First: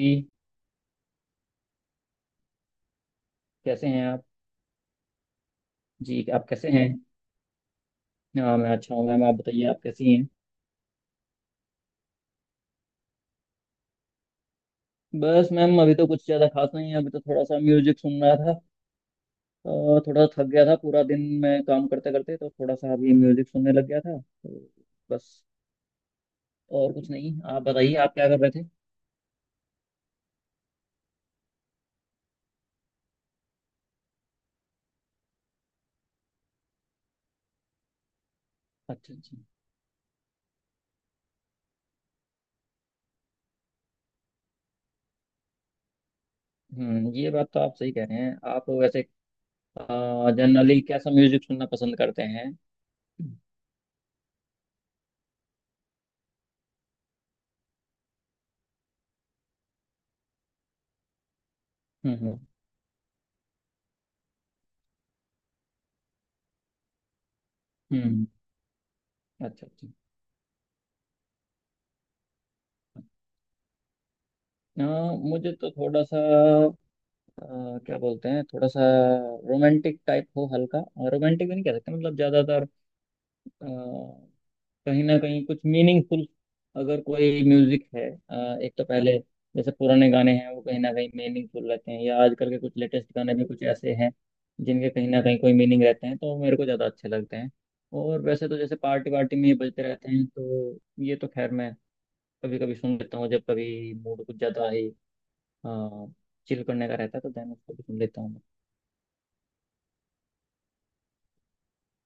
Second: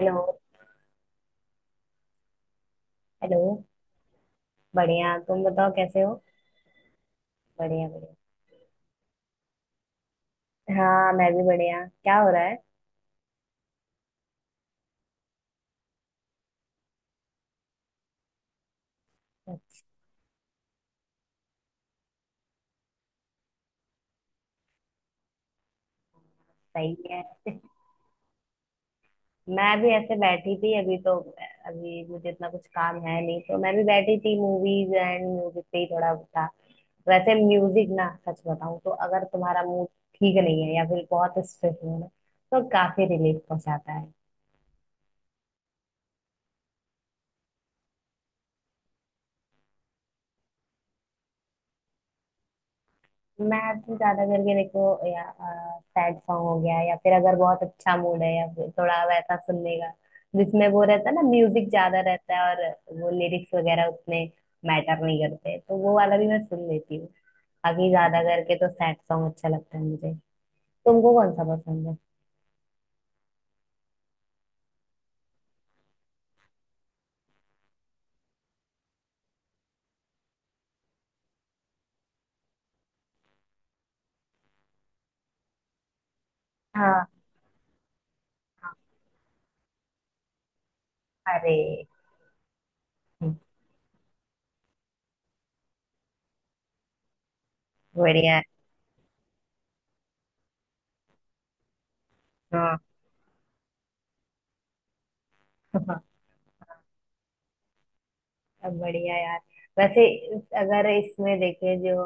Hello. Hello. कैसे हैं आप? बढ़िया, तुम बताओ कैसे हो। जी आप कैसे हैं? बढ़िया बढ़िया। हाँ मैं अच्छा हूँ मैम, आप बताइए, आप कैसी हैं? हाँ, मैं भी बढ़िया। क्या हो रहा है। बस मैम, अभी तो कुछ ज़्यादा खास नहीं है, अभी तो थोड़ा सा म्यूजिक सुन रहा था। थोड़ा थक गया था, पूरा दिन मैं काम करते करते, तो थोड़ा सा अभी म्यूजिक सुनने लग गया था तो बस। और सही कुछ है। नहीं, आप बताइए, आप क्या कर रहे थे? मैं भी ऐसे बैठी थी अभी तो। अभी मुझे इतना कुछ काम है नहीं, तो मैं भी बैठी थी, मूवीज एंड म्यूजिक पे ही थोड़ा था। वैसे म्यूजिक ना, सच बताऊं तो अच्छा अगर अच्छा। तुम्हारा मूड ठीक नहीं है या फिर बहुत स्ट्रेस हो ना, तो काफी रिलीफ पहुंचाता है। हम्म, ये बात तो आप सही कह रहे हैं। आप वैसे जनरली कैसा म्यूजिक सुनना पसंद करते हैं? हम्म। मैं तो ज्यादा करके देखो, या सैड सॉन्ग हो गया, या फिर अगर बहुत अच्छा मूड है, या फिर थोड़ा वैसा सुनने का जिसमें वो रहता है ना, म्यूजिक ज्यादा रहता हम्म। है और वो लिरिक्स वगैरह उतने मैटर नहीं करते, तो वो वाला भी मैं सुन लेती हूँ। बाकी ज्यादा हम्म, करके तो सैड सॉन्ग अच्छा अच्छा लगता है अच्छा। मुझे। तुमको कौन सा पसंद है? अ, मुझे तो थोड़ा सा अ, क्या बोलते हैं, थोड़ा सा रोमांटिक टाइप हो, हल्का। रोमांटिक भी नहीं कह सकते, मतलब ज्यादातर अ, कहीं ना कहीं कुछ मीनिंगफुल अगर हाँ। कोई म्यूजिक है। एक तो पहले जैसे पुराने गाने हैं, वो कहीं ना कहीं अरे, मीनिंगफुल रहते हैं, या आजकल के कुछ लेटेस्ट गाने भी कुछ ऐसे हैं जिनके कहीं ना कहीं कोई मीनिंग रहते हैं, तो मेरे को ज्यादा अच्छे लगते हैं। और बढ़िया है। वैसे तो जैसे पार्टी वार्टी में ये बजते रहते हैं, तो ये तो खैर मैं कभी कभी हाँ। सुन लेता हूँ, जब कभी मूड कुछ ज्यादा ही चिल करने का रहता है तो देन उसको भी सुन लेता हूँ मैं। सब बढ़िया यार। वैसे अगर इसमें देखें, जो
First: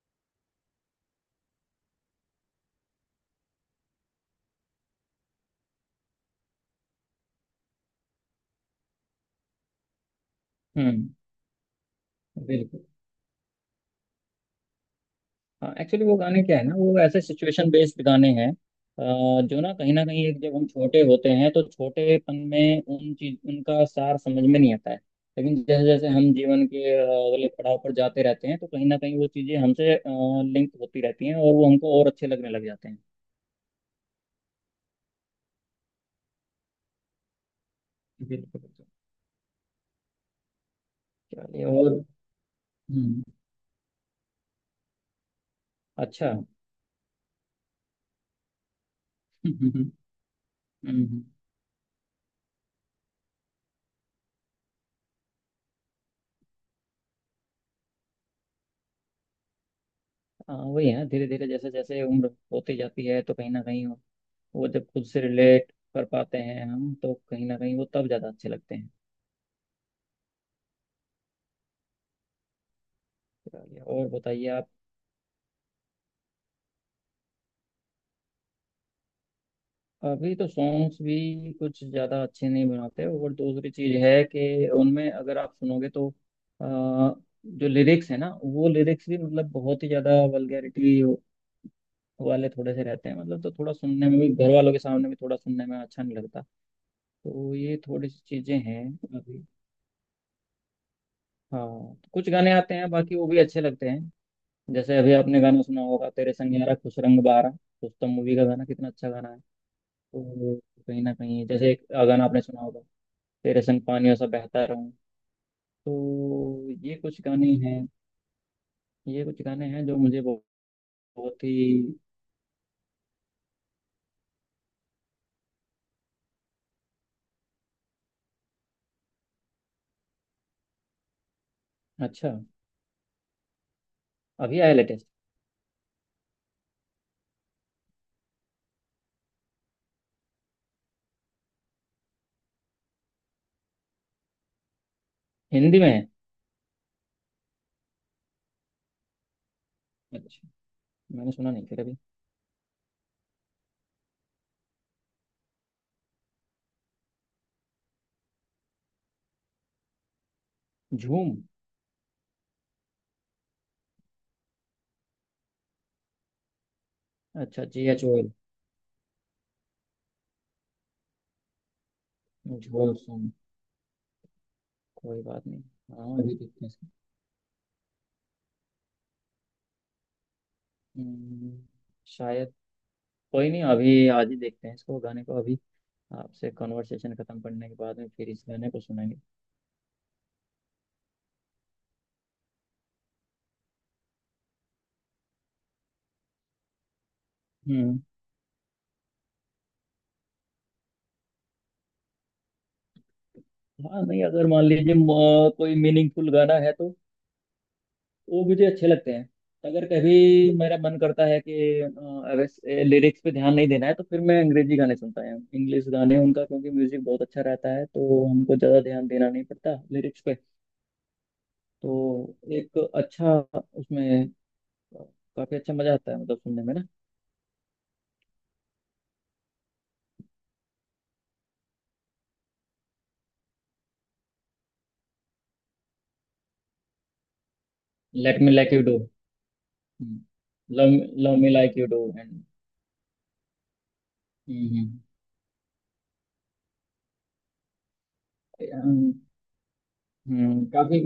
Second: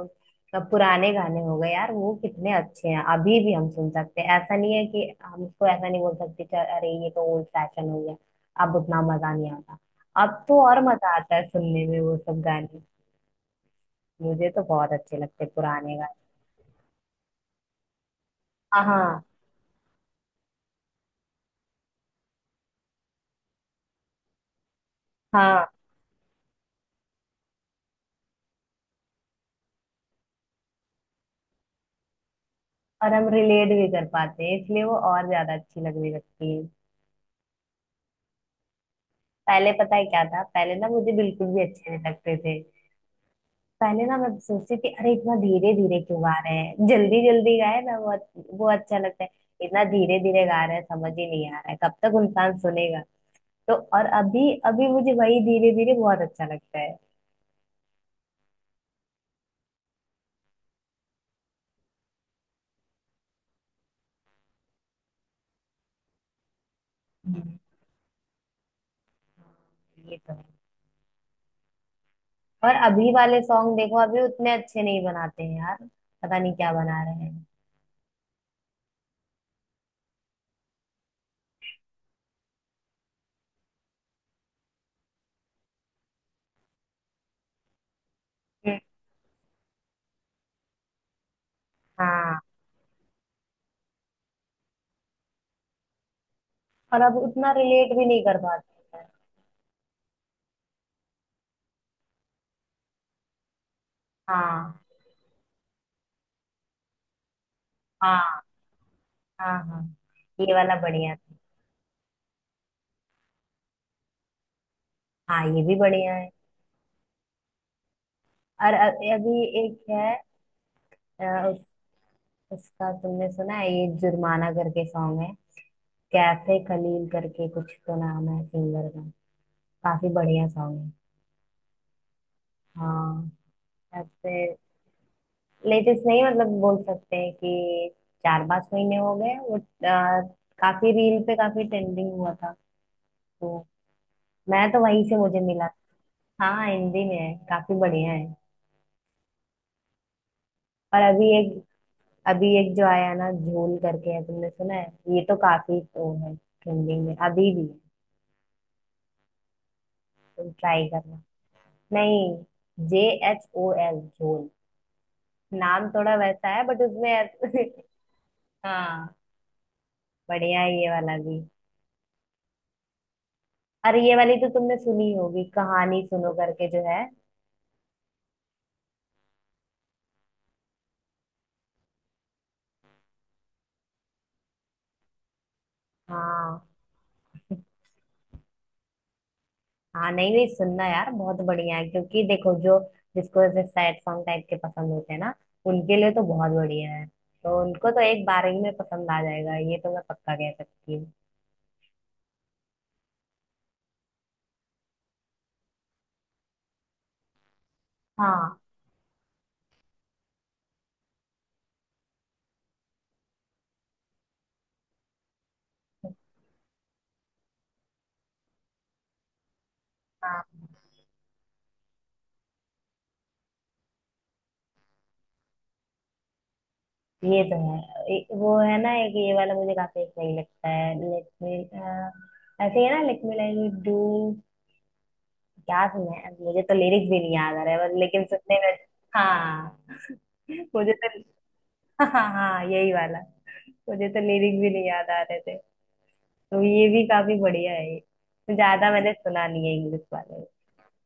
अब पुराने गाने हो गए यार, वो कितने अच्छे हैं। अभी भी हम सुन सकते हैं, ऐसा नहीं है। कि हम उसको ऐसा नहीं बोल सकते कि अरे ये तो ओल्ड फैशन हो गया, अब उतना मजा नहीं आता। अब तो और हम्म। मजा आता है सुनने में वो सब गाने। बिल्कुल। मुझे तो बहुत अच्छे लगते हैं हाँ पुराने एक्चुअली गाने। वो गाने क्या है ना, वो ऐसे सिचुएशन बेस्ड गाने हैं। हाँ हाँ जो ना कहीं एक, जब हम छोटे होते हैं तो छोटेपन में उन चीज उनका सार समझ में नहीं आता है, लेकिन हाँ। जैसे जैसे हम जीवन के अगले पड़ाव पर जाते रहते हैं, तो कहीं ना कहीं वो चीजें हमसे लिंक होती रहती हैं और वो हमको और अच्छे लगने लग जाते हैं। और हम रिलेट भी कर पाते हैं, इसलिए वो और ज्यादा अच्छी लगने लगती है। बिल्कुल बिल्कुल। पहले पता है क्या था? पहले ना मुझे बिल्कुल भी चलिए। अच्छे और नहीं लगते थे। हम्म, पहले ना मैं सोचती थी, अरे इतना धीरे धीरे क्यों गा अच्छा। रहे हैं, जल्दी जल्दी गाए ना, वो अच्छा लगता है। हम्म। इतना धीरे धीरे गा रहे हैं, समझ हम्म। ही नहीं आ रहा है, कब तक इंसान सुनेगा। तो और अभी अभी मुझे वही धीरे धीरे बहुत अच्छा लगता है। हाँ वही है, धीरे धीरे जैसे जैसे उम्र होती जाती है तो कहीं ना कहीं वो, जब खुद से रिलेट कर पाते हैं हम, तो कहीं ना कहीं वो तब ज़्यादा अच्छे लगते हैं। ये तो है। और अभी वाले सॉन्ग चलिए, देखो, और अभी बताइए उतने आप। अच्छे नहीं बनाते हैं यार। पता नहीं क्या बना रहे हैं। अभी तो सॉन्ग्स भी कुछ ज़्यादा अच्छे नहीं बनाते, और दूसरी चीज़ है कि उनमें अगर आप सुनोगे तो जो लिरिक्स है ना वो हम्म। लिरिक्स भी, मतलब बहुत ही ज़्यादा वल्गैरिटी हाँ। वाले थोड़े से रहते हैं, मतलब तो थोड़ा सुनने में भी, घर वालों के सामने भी थोड़ा सुनने में अच्छा नहीं लगता। और अब उतना तो ये रिलेट भी थोड़ी सी नहीं कर चीज़ें हैं पाते हैं। अभी। हाँ कुछ गाने आते हैं, बाकी वो भी अच्छे लगते हैं। हाँ जैसे अभी आपने गाना सुना होगा, तेरे संग यारा खुश रंग बारा, उस तो मूवी का हाँ गाना, कितना अच्छा गाना है। हाँ हाँ। ये तो वाला कहीं ना बढ़िया था। कहीं, जैसे एक गाना आपने सुना होगा, तेरे संग पानियों सा बहता रहूं, हाँ, ये भी बढ़िया है। तो ये कुछ गाने हैं। और ये कुछ अभी गाने एक हैं जो है। मुझे बहुत बहुत अ, ही उस, उसका तुमने सुना है, ये जुर्माना करके सॉन्ग है। कैफे खलील करके कुछ तो नाम है सिंगर का। काफी बढ़िया सॉन्ग है। अच्छा। हाँ। ऐसे। अभी आया लेटेस्ट? लेटेस्ट नहीं, मतलब बोल सकते हैं कि चार पांच महीने हो गए वो, काफी रील पे काफी ट्रेंडिंग हुआ था। तो मैं तो वहीं से मुझे मिला। हिंदी में है? हाँ, हिंदी में है, काफी बढ़िया है। अच्छा, और अभी मैंने सुना एक, नहीं फिर अभी। अभी एक जो आया ना झोल करके है, तुमने सुना है? ये तो काफी वो है, ट्रेंडिंग में अभी भी है। तुम ट्राई करना। झूम? नहीं। JHOL, झोल। नाम थोड़ा वैसा है, बट उसमें अच्छा जी एच ओ एल, हाँ, बढ़िया है ये वाला भी। झोल। सुन? अरे ये वाली तो तुमने सुनी कोई होगी, बात नहीं। कहानी हाँ सुनो अभी देखते करके हैं जो इसको। है। हम्म, शायद। कोई नहीं, अभी आज ही देखते हैं इसको, गाने को अभी। आपसे हाँ। कॉन्वर्सेशन खत्म करने के बाद में फिर इस गाने को सुनेंगे। हाँ, नहीं नहीं, सुनना यार, बहुत बढ़िया है, क्योंकि देखो जो जिसको ऐसे सैड सॉन्ग टाइप के पसंद होते हैं ना, उनके लिए तो बहुत बढ़िया है। तो उनको हम्म। तो एक बार ही में पसंद आ जाएगा, ये तो मैं पक्का कह सकती हूँ। हाँ नहीं, अगर मान लीजिए म- कोई मीनिंगफुल गाना है तो वो हाँ मुझे अच्छे लगते हैं। अगर कभी मेरा मन करता है कि, अगर लिरिक्स पे ध्यान नहीं देना है, तो फिर मैं अंग्रेजी गाने सुनता हूँ, इंग्लिश गाने उनका, क्योंकि म्यूजिक बहुत अच्छा रहता है तो हमको ज़्यादा ध्यान देना नहीं पड़ता लिरिक्स पे। हाँ। तो एक अच्छा उसमें काफ़ी अच्छा मज़ा आता है, मतलब सुनने में ना। ये तो है। वो है ना एक ये वाला मुझे काफी सही लगता है, लेट मी, ऐसे ही है ना, लेट मी लाइक डू क्या सुना है। मुझे तो लिरिक्स भी नहीं याद आ रहा है बस, लेकिन लेट मी सुनने में। Like you do. हाँ। मुझे लव। तो love me like you do. हाँ हाँ हाँ, यही वाला। मुझे तो लिरिक्स भी नहीं एंड याद आ रहे थे। तो ये भी काफी बढ़िया है ये। तो ज्यादा हम्म। मैंने सुना नहीं है इंग्लिश वाले। काफी।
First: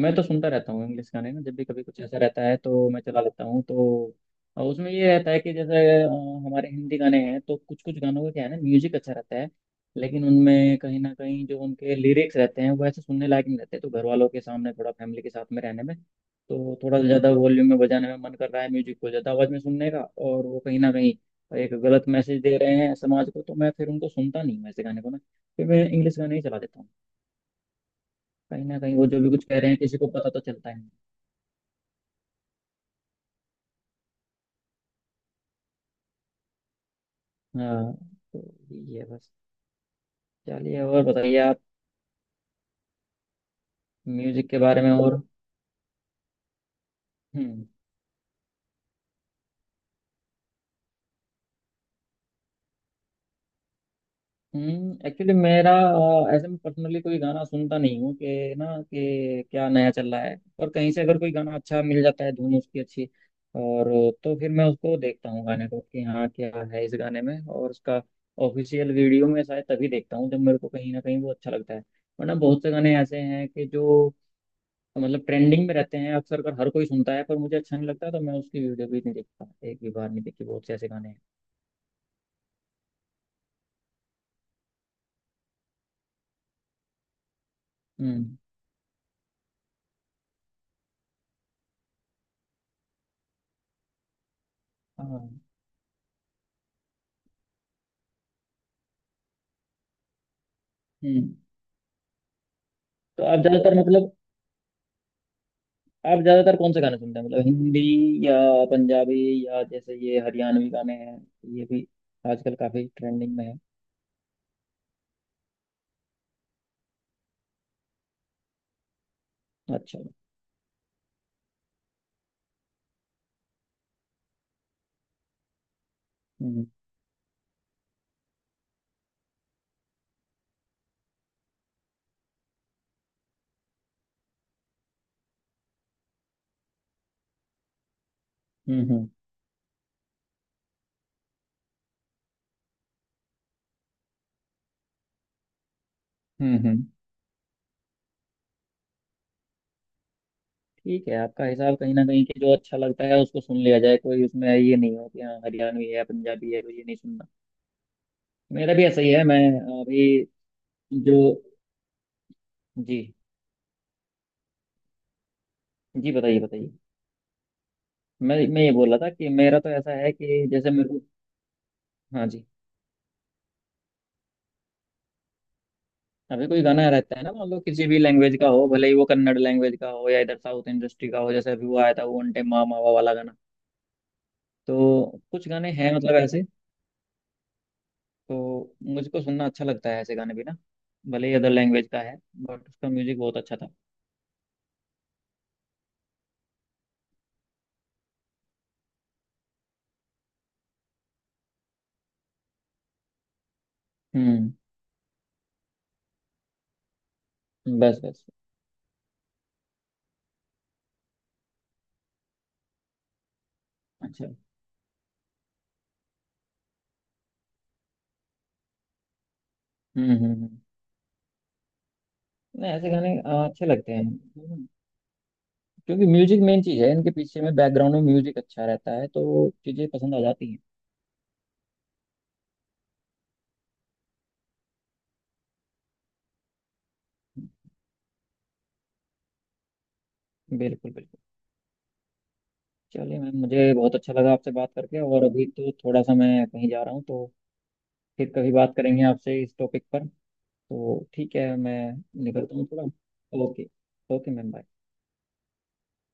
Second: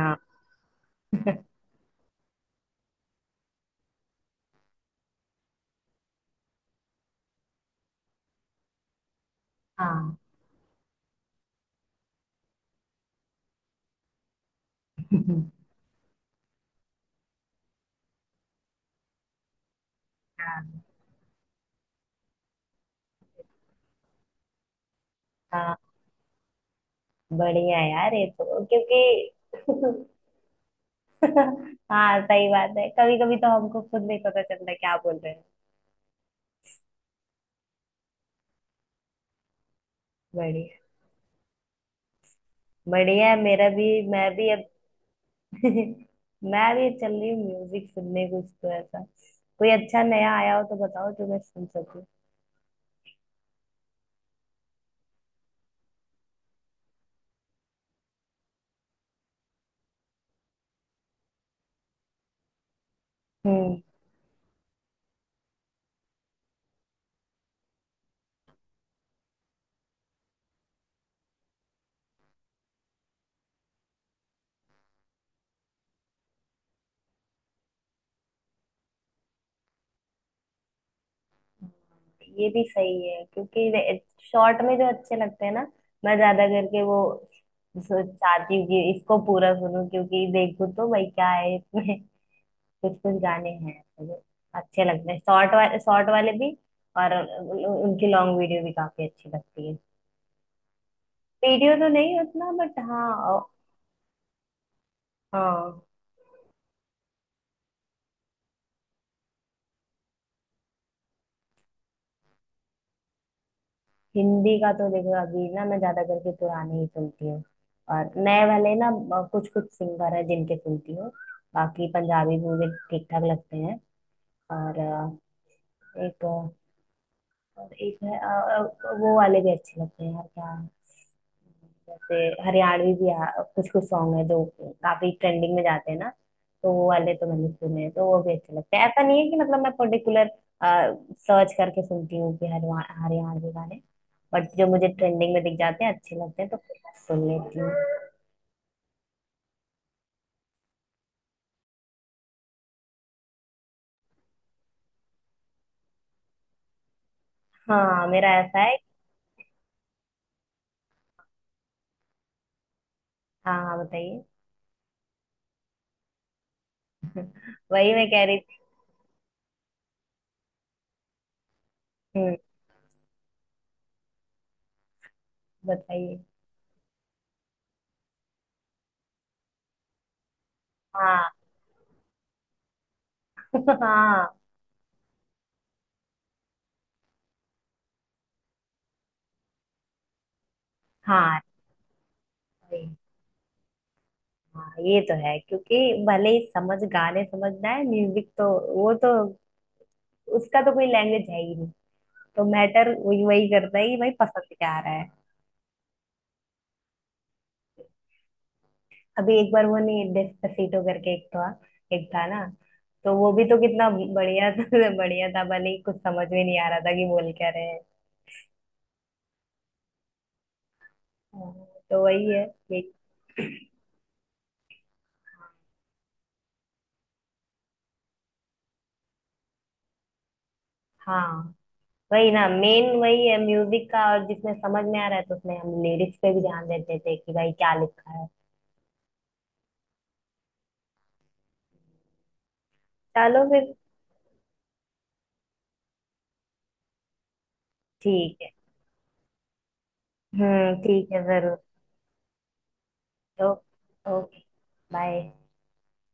मैं तो सुनता रहता हूँ इंग्लिश गाने ना, जब भी कभी कुछ ऐसा रहता है तो मैं चला लेता हूँ। तो उसमें ये रहता है कि जैसे अ, हमारे हिंदी गाने हैं तो कुछ कुछ गानों का, क्या है ना, म्यूजिक अच्छा रहता है, हाँ। लेकिन उनमें कहीं ना कहीं जो उनके लिरिक्स रहते हैं, वो ऐसे सुनने लायक नहीं रहते। तो घर वालों के सामने, थोड़ा फैमिली के साथ में रहने में, तो थोड़ा ज्यादा वॉल्यूम में बजाने में, मन कर रहा है म्यूजिक को ज्यादा आवाज में सुनने का, और वो कहीं हाँ। ना कहीं एक गलत मैसेज दे रहे हैं समाज को, तो मैं फिर उनको सुनता नहीं हूँ, ऐसे गाने को ना। फिर हाँ, मैं इंग्लिश गाने ही चला देता हूँ। बढ़िया है यार ये तो, कहीं ना कहीं वो जो भी क्योंकि कुछ कह रहे हैं किसी को पता तो चलता ही नहीं। हाँ, सही बात है, कभी कभी तो हमको खुद नहीं पता चलता क्या बोल रहे हैं। हाँ तो ये है बस। बढ़िया। चलिए और बताइए आप बढ़िया है मेरा भी, मैं भी म्यूजिक के अब बारे में और। मैं भी चल रही हूँ हम्म। म्यूजिक सुनने। कुछ तो ऐसा कोई अच्छा नया आया हो तो बताओ, जो मैं सुन सकूँ। एक्चुअली मेरा ऐसे में पर्सनली कोई गाना सुनता नहीं हूँ कि, ना कि क्या नया चल रहा है, और कहीं से अगर कोई गाना अच्छा मिल जाता है, धुन उसकी अच्छी, हम्म। और तो फिर मैं उसको देखता हूँ गाने को कि हाँ क्या है इस गाने में, और उसका ऑफिशियल वीडियो में शायद तभी देखता हूँ जब मेरे को कहीं ना कहीं वो अच्छा लगता है। वरना बहुत से गाने ऐसे हैं कि जो, मतलब ट्रेंडिंग में रहते हैं, अक्सर कर हर कोई सुनता है, पर मुझे अच्छा नहीं लगता, तो मैं उसकी वीडियो भी नहीं देखता, एक भी बार नहीं देखी, बहुत से ऐसे गाने हैं। ये भी सही है, क्योंकि शॉर्ट में जो अच्छे लगते हैं ना, मैं ज्यादा करके वो हम्म। चाहती हूँ कि इसको पूरा सुनूं, क्योंकि देखूं तो भाई क्या है इसमें। कुछ कुछ गाने हैं तो अच्छे लगते हैं, हाँ। शॉर्ट वाले, शॉर्ट वाले भी और उनकी लॉन्ग वीडियो भी काफी अच्छी लगती है। हम्म। वीडियो तो नहीं उतना, बट हाँ। तो आप अ- ज्यादातर, मतलब हाँ। आप ज्यादातर कौन से गाने सुनते हैं, मतलब हिंदी या पंजाबी, या जैसे ये हरियाणवी गाने हैं, ये भी आजकल काफी ट्रेंडिंग में है। हिंदी का तो देखो अभी ना, मैं ज्यादा करके पुराने ही सुनती हूँ। और नए वाले ना कुछ कुछ अच्छा। सिंगर है जिनके सुनती हूँ। बाकी पंजाबी मुझे ठीक ठाक लगते हैं। और अ, एक हम्म। और एक है, वो वाले भी अच्छे लगते हैं यार क्या। जैसे हरियाणवी भी कुछ कुछ सॉन्ग है जो काफी ट्रेंडिंग में जाते हैं ना, तो वो वाले तो मैंने सुने हैं, तो वो भी अच्छे लगते हम्म। हैं। हम्म। ऐसा नहीं है कि मतलब मैं पर्टिकुलर सर्च करके सुनती हूँ कि हरियाणवी गाने, बट जो मुझे ट्रेंडिंग में दिख जाते हैं अच्छे लगते हैं तो हम्म। हम्म। सुन लेती हूँ। ठीक है, आपका हिसाब कहीं ना कहीं कि जो अच्छा लगता है उसको सुन लिया जाए, कोई उसमें ये नहीं हो कि हाँ हरियाणवी है, पंजाबी है तो ये नहीं सुनना। हाँ, मेरा ऐसा मेरा है। भी ऐसा ही है। मैं अभी जो जी हाँ हाँ बताइए। जी बताइए बताइए। वही मैं कह मैं रही थी। मैं ये बोल रहा था कि मेरा तो ऐसा है कि जैसे मेरे को, हाँ हम्म, जी, बताइए। अभी कोई गाना रहता है ना, मान लो किसी भी लैंग्वेज का हो, भले ही वो कन्नड़ लैंग्वेज का हो या इधर साउथ इंडस्ट्री का हो, हाँ। जैसे अभी वो आया था वो अंटे मा मावा वाला गाना, हाँ। तो कुछ गाने हैं मतलब ऐसे, तो मुझको सुनना अच्छा लगता है ऐसे गाने भी ना, भले ही हाँ, अदर लैंग्वेज का है बट वही। उसका म्यूजिक बहुत अच्छा था। हाँ ये तो है, क्योंकि भले ही समझ, गाने समझना है, म्यूजिक तो वो तो, उसका तो कोई लैंग्वेज है ही नहीं। तो मैटर वही वही करता है कि भाई पसंद हम्म। क्या आ रहा है। बस बस। अभी एक बार वो, नहीं, डेस्पासिटो करके एक था, एक था ना, तो वो भी तो कितना अच्छा। बढ़िया था। बढ़िया था, भले ही कुछ समझ में नहीं आ रहा था कि बोल क्या रहे हैं। हम्म हम्म हम्म। हाँ, तो वही है। नहीं ऐसे एक। गाने अच्छे लगते हैं, क्योंकि म्यूजिक मेन चीज है, इनके पीछे में बैकग्राउंड में म्यूजिक अच्छा रहता है तो चीजें पसंद आ जाती हैं। हाँ, वही ना, मेन वही है म्यूजिक का, और जिसमें समझ में आ रहा है तो उसमें हम लिरिक्स पे भी ध्यान देते थे कि भाई क्या लिखा है। बिल्कुल बिल्कुल। चलिए मैम, चलो मुझे फिर। बहुत अच्छा लगा आपसे बात करके, और अभी तो थोड़ा सा मैं कहीं जा रहा हूँ, तो फिर ठीक है। कभी बात करेंगे आपसे इस टॉपिक पर। तो ठीक है, ठीक है, जरूर। मैं निकलता हूँ थोड़ा, ओ- okay. Okay okay. Ma'am, bye. Bye.